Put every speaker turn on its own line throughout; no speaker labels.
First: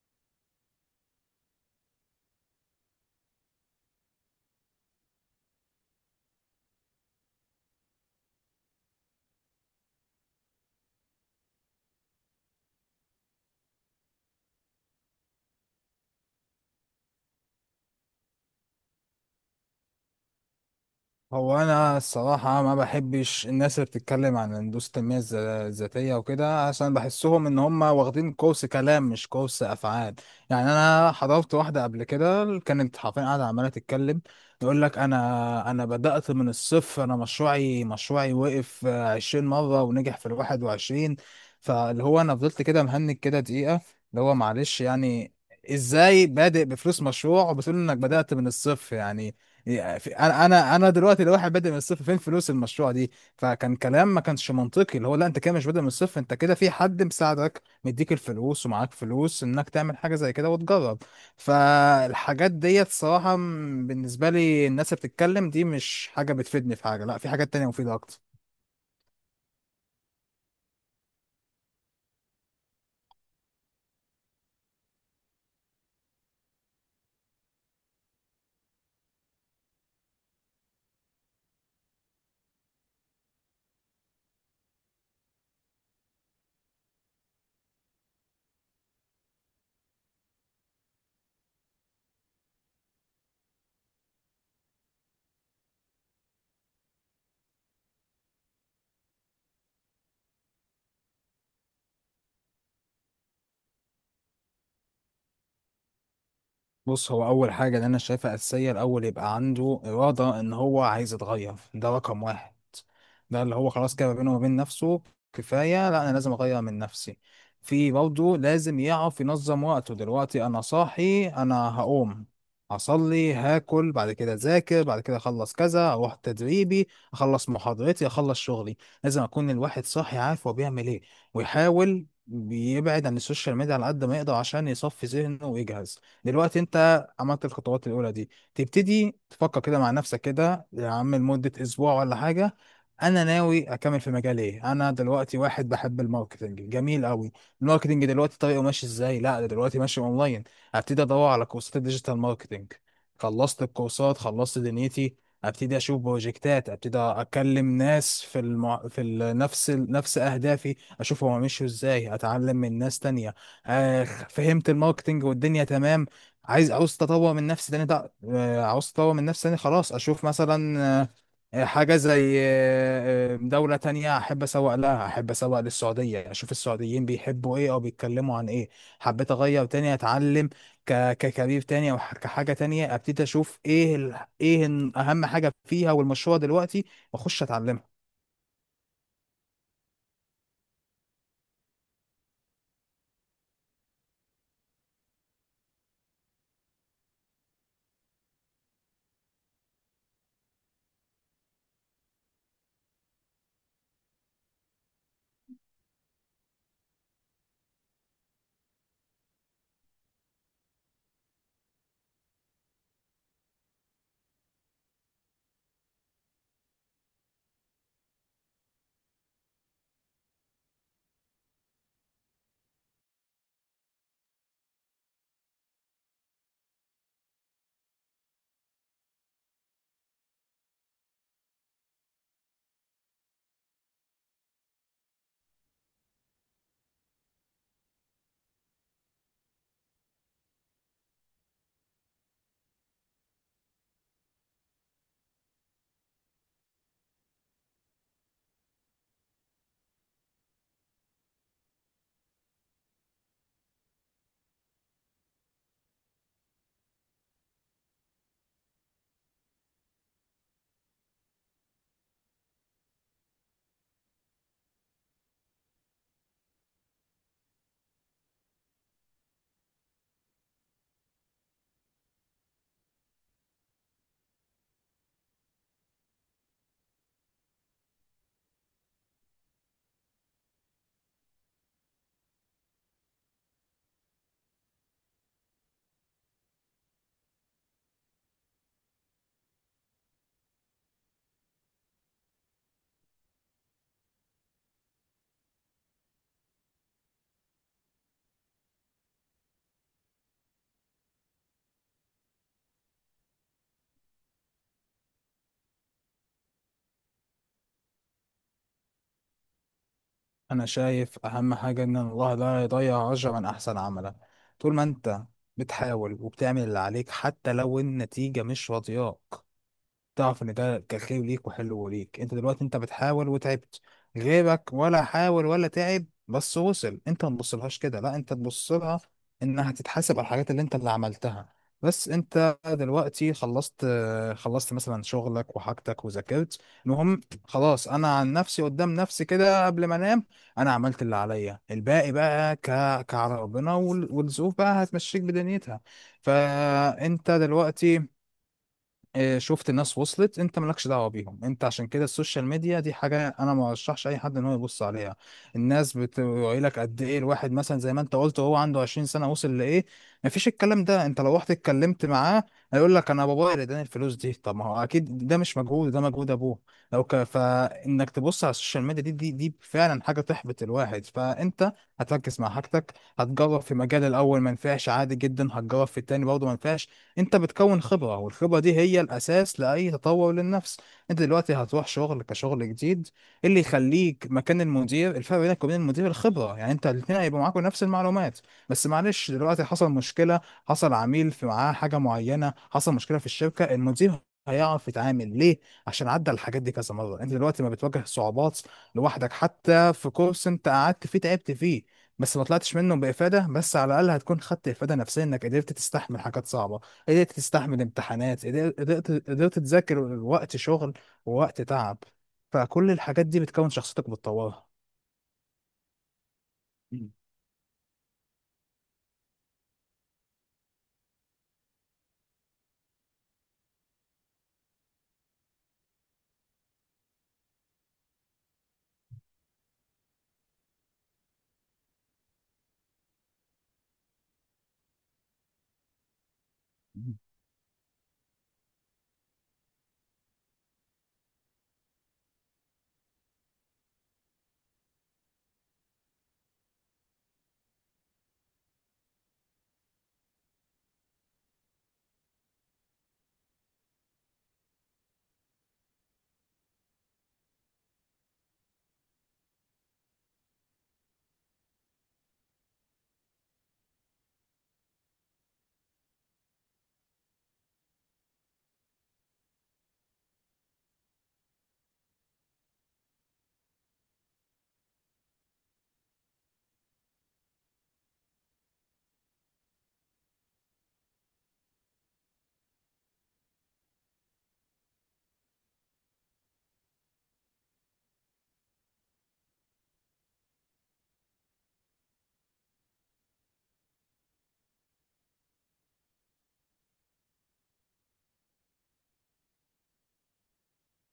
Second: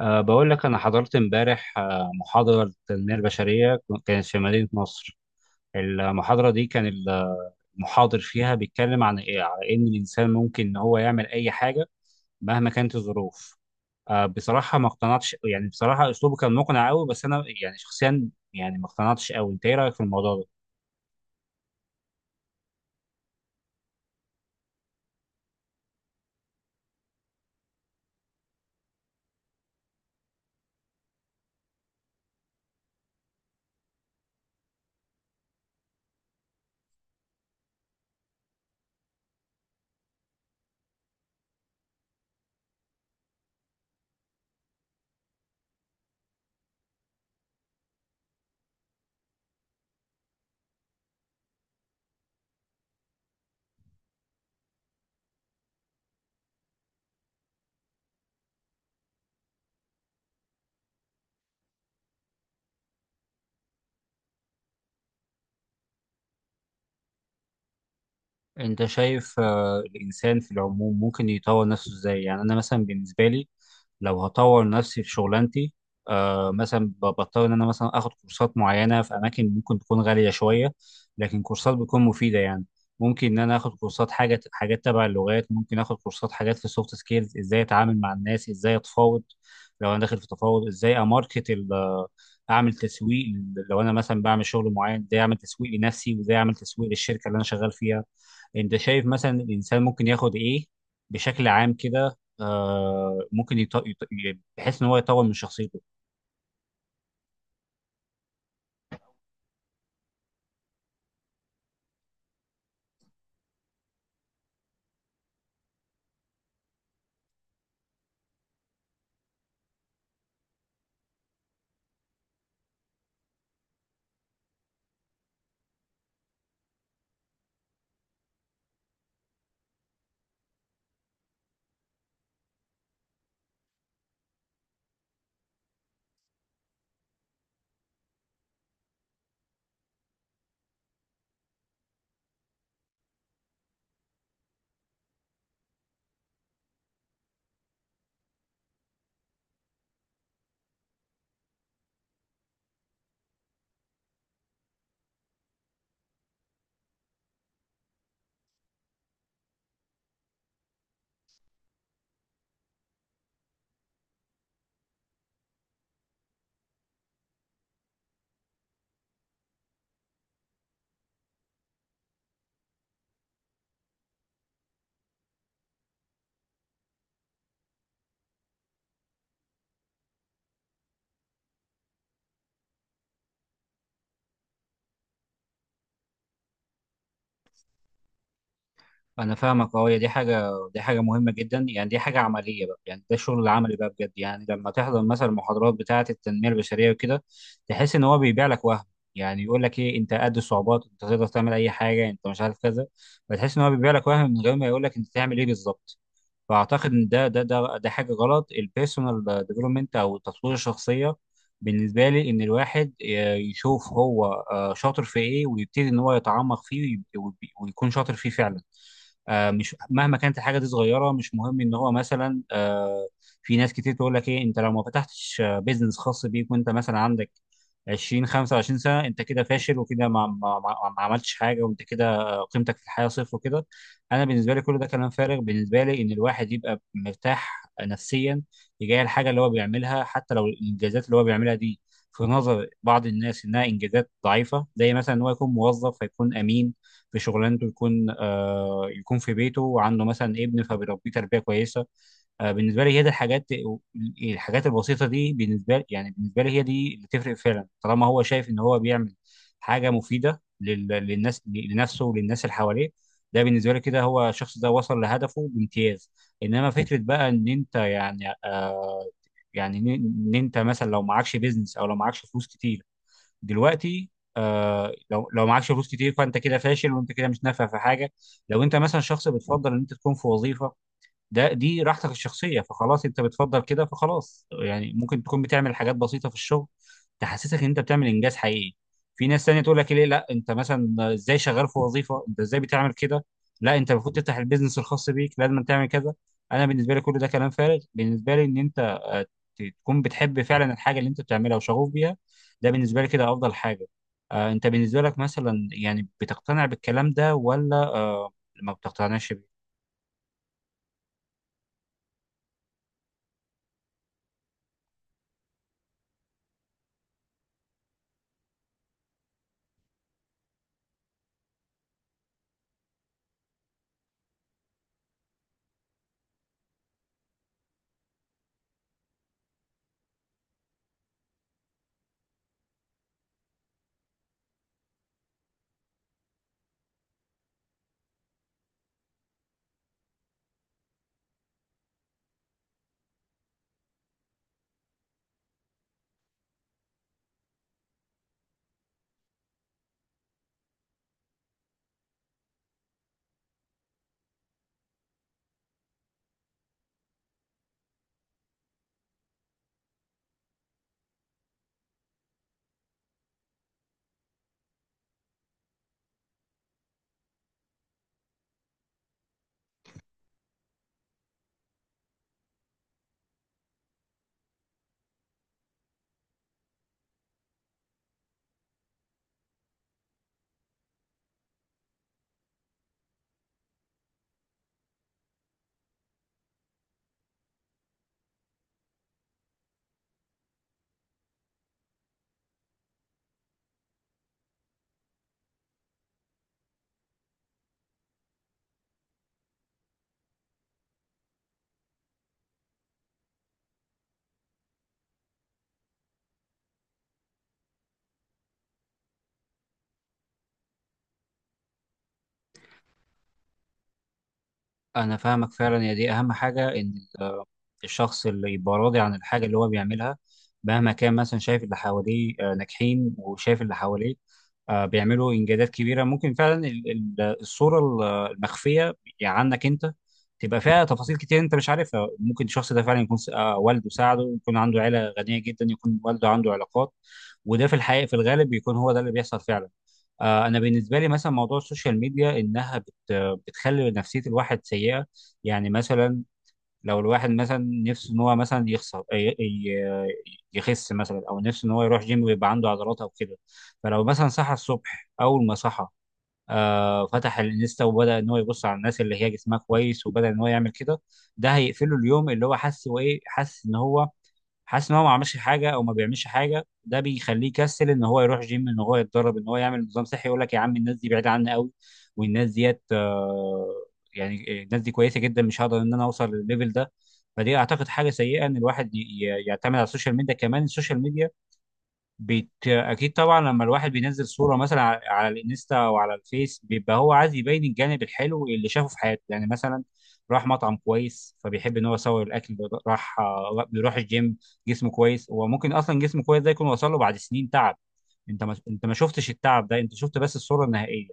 بقول لك أنا حضرت امبارح، محاضرة للتنمية البشرية، كانت في مدينة نصر. المحاضرة دي المحاضر فيها بيتكلم عن إيه؟ على إن الإنسان ممكن إن هو يعمل أي حاجة مهما كانت الظروف. بصراحة ما اقتنعتش، يعني بصراحة أسلوبه كان مقنع أوي، بس أنا يعني شخصيا يعني ما اقتنعتش أوي. أنت إيه رأيك في الموضوع ده؟
هو انا الصراحه ما بحبش الناس اللي بتتكلم عن هندسه التنميه الذاتيه وكده عشان بحسهم ان هم واخدين كورس كلام مش كورس افعال. يعني انا حضرت واحده قبل كده، كانت حرفيا قاعده عماله تتكلم، يقول لك انا بدات من الصفر، انا مشروعي مشروعي وقف 20 مره ونجح في الواحد وعشرين. فاللي هو انا فضلت كده مهنج كده دقيقه، اللي هو معلش يعني، ازاي بادئ بفلوس مشروع وبتقول انك بدات من الصفر؟ يعني انا دلوقتي لو واحد بادئ من الصفر فين فلوس المشروع دي؟ فكان كلام ما كانش منطقي، اللي هو لا انت كده مش بادئ من الصفر، انت كده في حد مساعدك مديك الفلوس ومعاك فلوس انك تعمل حاجه زي كده وتجرب. فالحاجات ديت صراحه بالنسبه لي الناس اللي بتتكلم دي مش حاجه بتفيدني في حاجه، لا في حاجات تانية مفيده اكتر.
أنت شايف الإنسان في العموم ممكن يطور نفسه إزاي؟ يعني أنا مثلا بالنسبة لي، لو هطور نفسي في شغلانتي، مثلا بضطر ان انا مثلا اخد كورسات معينه في اماكن ممكن تكون غاليه شويه، لكن كورسات بتكون مفيده يعني. ممكن ان انا اخد كورسات حاجه، حاجات تبع اللغات، ممكن اخد كورسات حاجات في السوفت سكيلز، ازاي اتعامل مع الناس، ازاي اتفاوض. لو انا داخل في تفاوض، ازاي اعمل تسويق. لو انا مثلا بعمل شغل معين، ازاي اعمل تسويق لنفسي وازاي اعمل تسويق للشركه اللي انا شغال فيها. انت شايف مثلا الانسان ممكن ياخد ايه بشكل عام كده، بحيث ان هو يطور من شخصيته.
بص، هو اول حاجه اللي انا شايفها اساسيه، الاول يبقى عنده اراده ان هو عايز يتغير، ده رقم واحد. ده اللي هو خلاص كده ما بينه وبين نفسه، كفايه لا انا لازم اغير من نفسي. في برضه لازم يعرف ينظم وقته، دلوقتي انا صاحي انا هقوم هصلي هاكل بعد كده اذاكر بعد كده اخلص كذا اروح تدريبي اخلص محاضرتي اخلص شغلي. لازم اكون الواحد صاحي عارف هو بيعمل ايه، ويحاول بيبعد عن السوشيال ميديا على قد ما يقدر عشان يصفي ذهنه ويجهز. دلوقتي انت عملت الخطوات الاولى دي، تبتدي تفكر كده مع نفسك كده يا عم لمده اسبوع ولا حاجه، انا ناوي اكمل في مجال ايه. انا دلوقتي واحد بحب الماركتنج جميل قوي، الماركتنج دلوقتي طريقه ماشي ازاي؟ لا ده دلوقتي ماشي اونلاين، هبتدي ادور على كورسات الديجيتال ماركتنج. خلصت الكورسات خلصت دنيتي، ابتدي اشوف بروجكتات، ابتدي اكلم ناس في المع... في ال- نفس ال... نفس اهدافي، اشوف هما مشوا ازاي، اتعلم من ناس تانية. آه فهمت الماركتنج والدنيا تمام. عاوز تطور من نفسي تاني، ده عاوز تطور من نفسي تاني، خلاص اشوف مثلا حاجة زي دولة تانية احب اسوق لها، احب اسوق للسعودية، اشوف السعوديين بيحبوا ايه او بيتكلموا عن ايه. حبيت اغير تاني، اتعلم ككارير تاني، او كحاجة تانية، ابتدي اشوف ايه اهم حاجة فيها والمشروع دلوقتي، واخش اتعلمها.
انا فاهمك، اه هي دي حاجه، دي حاجه مهمه جدا يعني، دي حاجه عمليه بقى، يعني ده الشغل العملي بقى بجد. يعني لما تحضر مثلا المحاضرات بتاعه التنميه البشريه وكده، تحس ان هو بيبيع لك وهم. يعني يقول لك ايه، انت قد الصعوبات، انت تقدر تعمل اي حاجه، انت مش عارف كذا. فتحس ان هو بيبيع لك وهم من غير ما يقول لك انت تعمل ايه بالظبط. فاعتقد ان ده حاجه غلط. البيرسونال ديفلوبمنت او التطوير الشخصيه بالنسبه لي ان الواحد يشوف هو شاطر في ايه، ويبتدي ان هو يتعمق فيه ويكون شاطر فيه فعلا. مش مهما كانت الحاجه دي صغيره، مش مهم. ان هو مثلا في ناس كتير تقول لك ايه، انت لو ما فتحتش بيزنس خاص بيك وانت مثلا عندك 20 25 سنه، انت كده فاشل، وكده ما عملتش حاجه، وانت كده قيمتك في الحياه صفر وكده. انا بالنسبه لي كل ده كلام فارغ. بالنسبه لي ان الواحد يبقى مرتاح نفسيا تجاه الحاجه اللي هو بيعملها، حتى لو الانجازات اللي هو بيعملها دي في نظر بعض الناس انها انجازات ضعيفه، زي مثلا ان هو يكون موظف فيكون امين في شغلانته، يكون آه يكون في بيته وعنده مثلا ابن فبيربيه تربيه كويسه. بالنسبه لي هي دي الحاجات، الحاجات البسيطه دي بالنسبه لي، يعني بالنسبه لي هي دي اللي تفرق فعلا، طالما هو شايف ان هو بيعمل حاجه مفيده للناس، لنفسه وللناس اللي حواليه. ده بالنسبه لي كده هو الشخص ده وصل لهدفه بامتياز. انما فكره بقى ان انت يعني يعني ان إن انت مثلا لو معكش بيزنس او لو معكش فلوس كتير دلوقتي، لو لو معكش فلوس كتير فانت كده فاشل وانت كده مش نافع في حاجه. لو انت مثلا شخص بتفضل ان انت تكون في وظيفه، ده دي راحتك الشخصيه، فخلاص انت بتفضل كده، فخلاص يعني ممكن تكون بتعمل حاجات بسيطه في الشغل تحسسك ان انت بتعمل انجاز حقيقي. في ناس تانية تقول لك ليه، لا انت مثلا ازاي شغال في وظيفه، انت ازاي بتعمل كده، لا انت المفروض تفتح البيزنس الخاص بيك، لازم تعمل كذا. انا بالنسبه لي كل ده كلام فارغ. بالنسبه لي ان انت تكون بتحب فعلا الحاجه اللي انت بتعملها وشغوف بيها، ده بالنسبه لي كده افضل حاجه. انت بالنسبه لك مثلا يعني بتقتنع بالكلام ده ولا ما بتقتنعش بيه؟
انا شايف اهم حاجه ان الله لا يضيع اجرا من احسن عملا. طول ما انت بتحاول وبتعمل اللي عليك حتى لو النتيجه مش راضياك، تعرف ان ده كان خير ليك وحلو ليك. انت دلوقتي انت بتحاول وتعبت، غيرك ولا حاول ولا تعب بس وصل، انت ما تبصلهاش كده، لا انت تبص لها انها تتحاسب على الحاجات اللي انت اللي عملتها. بس انت دلوقتي خلصت خلصت مثلا شغلك وحاجتك وذاكرت المهم، خلاص انا عن نفسي قدام نفسي كده قبل ما انام انا عملت اللي عليا، الباقي بقى كعلى ربنا والظروف بقى هتمشيك بدنيتها. فانت دلوقتي شفت ناس وصلت، انت مالكش دعوه بيهم. انت عشان كده السوشيال ميديا دي حاجه انا ما ارشحش اي حد ان هو يبص عليها. الناس بتقول لك قد ايه الواحد مثلا زي ما انت قلت هو عنده 20 سنه وصل لايه. مفيش الكلام ده، انت لو رحت اتكلمت معاه هيقول لك انا بابايا اللي اداني الفلوس دي. طب ما هو اكيد ده مش مجهود، ده مجهود ابوه. فانك تبص على السوشيال ميديا دي فعلا حاجه تحبط الواحد. فانت هتركز مع حاجتك، هتجرب في مجال الاول ما نفعش عادي جدا، هتجرب في التاني برضه ما نفعش. انت بتكون خبرة، والخبرة دي هي الاساس لاي تطور للنفس. انت دلوقتي هتروح شغل كشغل جديد، إيه اللي يخليك مكان المدير؟ الفرق بينك وبين المدير الخبرة. يعني انت الاثنين هيبقوا معاكوا نفس المعلومات، بس معلش دلوقتي حصل مشكلة، حصل عميل في معاه حاجة معينة، حصل مشكلة في الشركة، المدير هيعرف يتعامل ليه؟ عشان عدى الحاجات دي كذا مرة. انت دلوقتي ما بتواجه صعوبات لوحدك، حتى في كورس انت قعدت فيه تعبت فيه بس ما طلعتش منه بإفادة، بس على الأقل هتكون خدت إفادة نفسية انك قدرت تستحمل حاجات صعبة، قدرت تستحمل امتحانات، قدرت تذاكر وقت شغل ووقت تعب. فكل الحاجات دي بتكون شخصيتك بتطورها.
انا فاهمك فعلا، يا دي اهم حاجه، ان ال- الشخص اللي يبقى راضي عن الحاجه اللي هو بيعملها، مهما كان مثلا شايف اللي حواليه ناجحين وشايف اللي حواليه بيعملوا انجازات كبيره. ممكن فعلا الصوره المخفيه يعني عنك انت تبقى فيها تفاصيل كتير انت مش عارفها. ممكن الشخص ده فعلا يكون والده ساعده، يكون عنده عيله غنيه جدا، يكون والده عنده علاقات، وده في الحقيقه في الغالب بيكون هو ده اللي بيحصل فعلا. انا بالنسبه لي مثلا موضوع السوشيال ميديا، انها بتخلي نفسيه الواحد سيئه. يعني مثلا لو الواحد مثلا نفسه ان هو مثلا يخس مثلا، او نفسه ان هو يروح جيم ويبقى عنده عضلات او كده، فلو مثلا صحى الصبح، اول ما صحى فتح الانستا وبدا ان هو يبص على الناس اللي هي جسمها كويس وبدا ان هو يعمل كده، ده هيقفله اليوم. اللي هو حس وايه، حس ان هو حاسس ان هو ما عملش حاجه او ما بيعملش حاجه، ده بيخليه يكسل ان هو يروح جيم، ان هو يتدرب، ان هو يعمل نظام صحي. يقول لك يا عم الناس دي بعيده عني قوي، والناس ديت يعني الناس دي كويسه جدا، مش هقدر ان انا اوصل للليفل ده. فدي اعتقد حاجه سيئه، ان الواحد يعتمد على السوشيال ميديا. كمان السوشيال ميديا اكيد طبعا لما الواحد بينزل صوره مثلا على الانستا او على الفيس، بيبقى هو عايز يبين الجانب الحلو اللي شافه في حياته. يعني مثلا راح مطعم كويس، فبيحب ان هو يصور الاكل ده. راح، بيروح الجيم، جسمه كويس. وممكن اصلا جسمه كويس ده يكون وصل له بعد سنين تعب، انت ما شفتش التعب ده، انت شفت بس الصوره النهائيه.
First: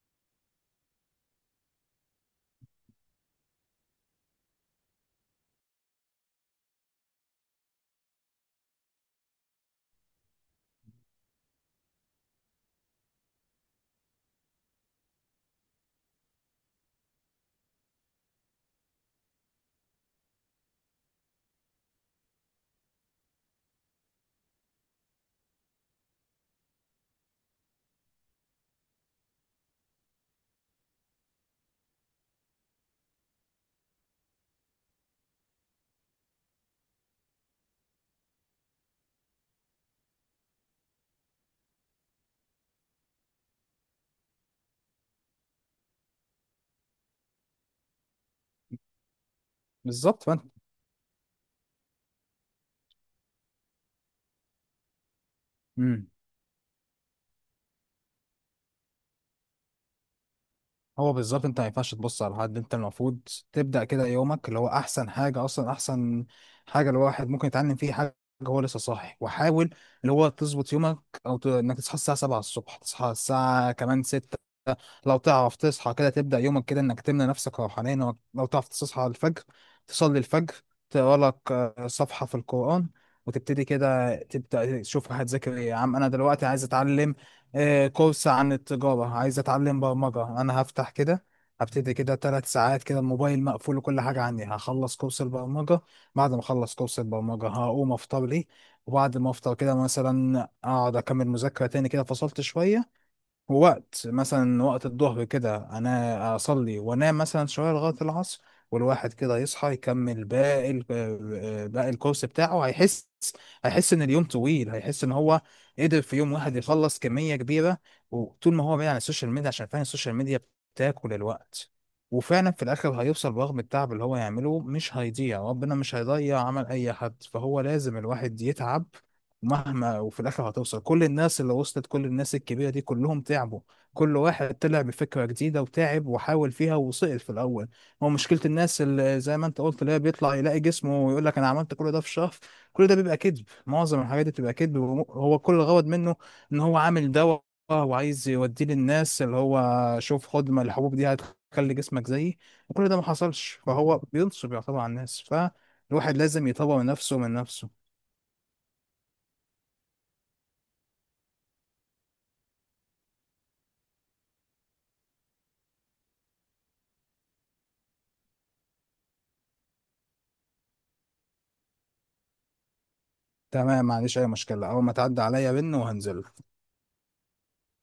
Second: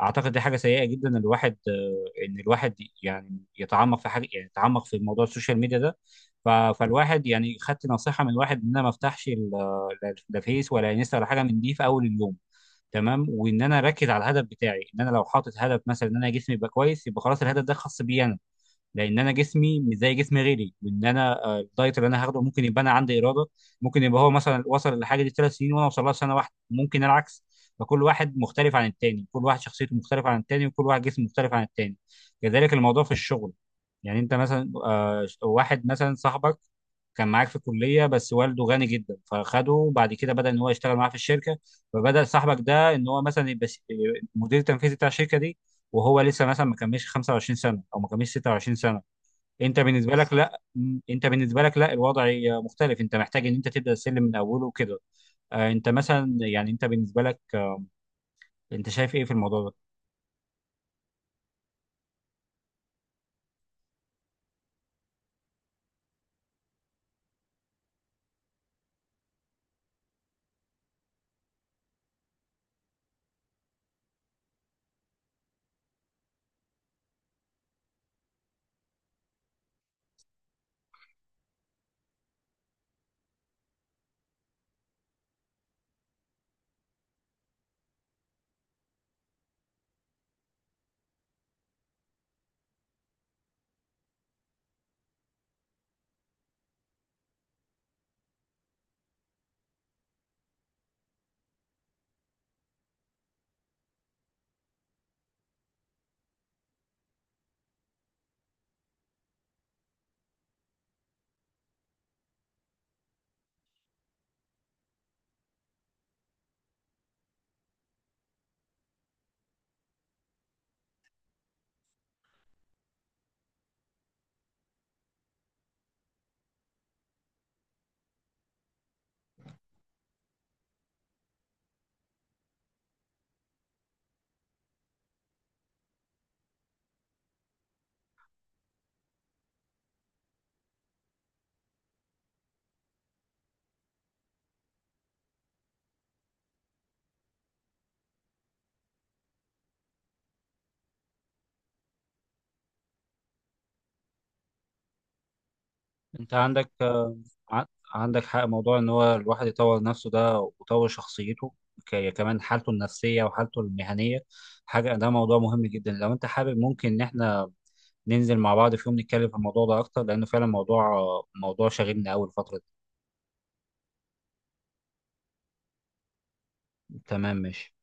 اعتقد دي حاجه سيئه جدا، ان الواحد ان الواحد يعني يتعمق في حاجه، يعني يتعمق في موضوع السوشيال ميديا ده. فالواحد يعني خدت نصيحه من واحد ان انا ما افتحش لا فيس ولا انستا ولا حاجه من دي في اول اليوم، تمام، وان انا اركز على الهدف بتاعي. ان انا لو حاطط هدف مثلا ان انا جسمي يبقى كويس، يبقى خلاص الهدف ده خاص بيا انا، لان انا جسمي مش زي جسم غيري. وان انا الدايت اللي انا هاخده ممكن يبقى انا عندي اراده، ممكن يبقى هو مثلا وصل للحاجه دي 3 سنين وانا اوصل لها في سنه واحده، ممكن العكس. فكل واحد مختلف عن التاني، كل واحد شخصيته مختلفه عن التاني، وكل واحد جسمه مختلف عن التاني. كذلك الموضوع في الشغل. يعني انت مثلا واحد مثلا صاحبك كان معاك في الكليه، بس والده غني جدا فخده بعد كده بدا ان هو يشتغل معاه في الشركه، فبدا صاحبك ده ان هو مثلا يبقى المدير التنفيذي بتاع الشركه دي، وهو لسه مثلا ما كملش 25 سنه او ما كملش 26 سنه. انت بالنسبه
بالظبط
لك بس
فانت.
لا، انت بالنسبه لك لا، الوضع مختلف، انت محتاج ان انت تبدا السلم من اوله وكده. انت
مم.
مثلا يعني انت بالنسبه لك، انت شايف ايه في الموضوع ده؟
هو بالظبط انت ما ينفعش تبص على حد، انت المفروض تبدأ كده يومك. اللي هو احسن حاجة، اصلا احسن حاجة الواحد ممكن يتعلم فيه حاجة هو لسه صاحي وحاول، اللي هو تظبط يومك، انك تصحى الساعة 7 الصبح، تصحى الساعة كمان 6. لو تعرف تصحى كده تبدأ يومك كده انك تمنى نفسك روحانيا، لو لو تعرف تصحى الفجر تصلي الفجر، تقرا لك صفحة في القرآن. وتبتدي كده تبدأ تشوف هتذاكر ايه؟ يا عم انا دلوقتي عايز اتعلم كورس عن التجارة، عايز أتعلم برمجة. أنا هفتح كده هبتدي كده تلات ساعات كده الموبايل مقفول وكل حاجة عندي، هخلص كورس البرمجة. بعد ما أخلص كورس البرمجة هقوم أفطر لي، وبعد ما أفطر كده مثلا أقعد أكمل مذاكرة تاني كده، فصلت شوية وقت مثلا، وقت الظهر كده انا اصلي وانام مثلا شويه لغايه العصر. والواحد كده يصحى يكمل باقي باقي الكورس بتاعه. هيحس، هيحس ان اليوم طويل، هيحس ان هو قدر في يوم واحد يخلص كميه كبيره. وطول ما هو بعيد عن السوشيال ميديا، عشان فعلا السوشيال ميديا بتاكل الوقت. وفعلا في الاخر هيوصل، برغم التعب اللي هو يعمله مش هيضيع، ربنا مش هيضيع عمل اي حد، فهو لازم الواحد يتعب مهما، وفي الاخر هتوصل. كل الناس اللي وصلت، كل الناس الكبيره دي، كلهم تعبوا، كل واحد طلع بفكره جديده وتعب وحاول فيها وسقط في الاول. هو مشكله الناس اللي زي ما انت قلت اللي هي بيطلع يلاقي جسمه ويقول لك انا عملت كل ده في شهر، كل ده بيبقى كذب. معظم الحاجات دي بتبقى كذب، هو كل الغرض منه ان هو عامل دواء وعايز يوديه للناس، اللي هو شوف خد ما الحبوب دي هتخلي جسمك زيي، وكل ده ما حصلش، فهو بينصب يعتبر على الناس. فالواحد
انت
لازم
عندك
يطور نفسه من
ع-
نفسه.
عندك حق. موضوع ان هو الواحد يطور نفسه ده ويطور شخصيته، كمان حالته النفسية وحالته المهنية، حاجة. ده موضوع مهم جدا، لو انت حابب ممكن ان احنا ننزل مع بعض في يوم نتكلم في الموضوع ده اكتر، لانه فعلا موضوع موضوع شاغلني اول فترة.
تمام ما عنديش اي مشكله، اول ما تعدي عليا بن وهنزله.
تمام ماشي.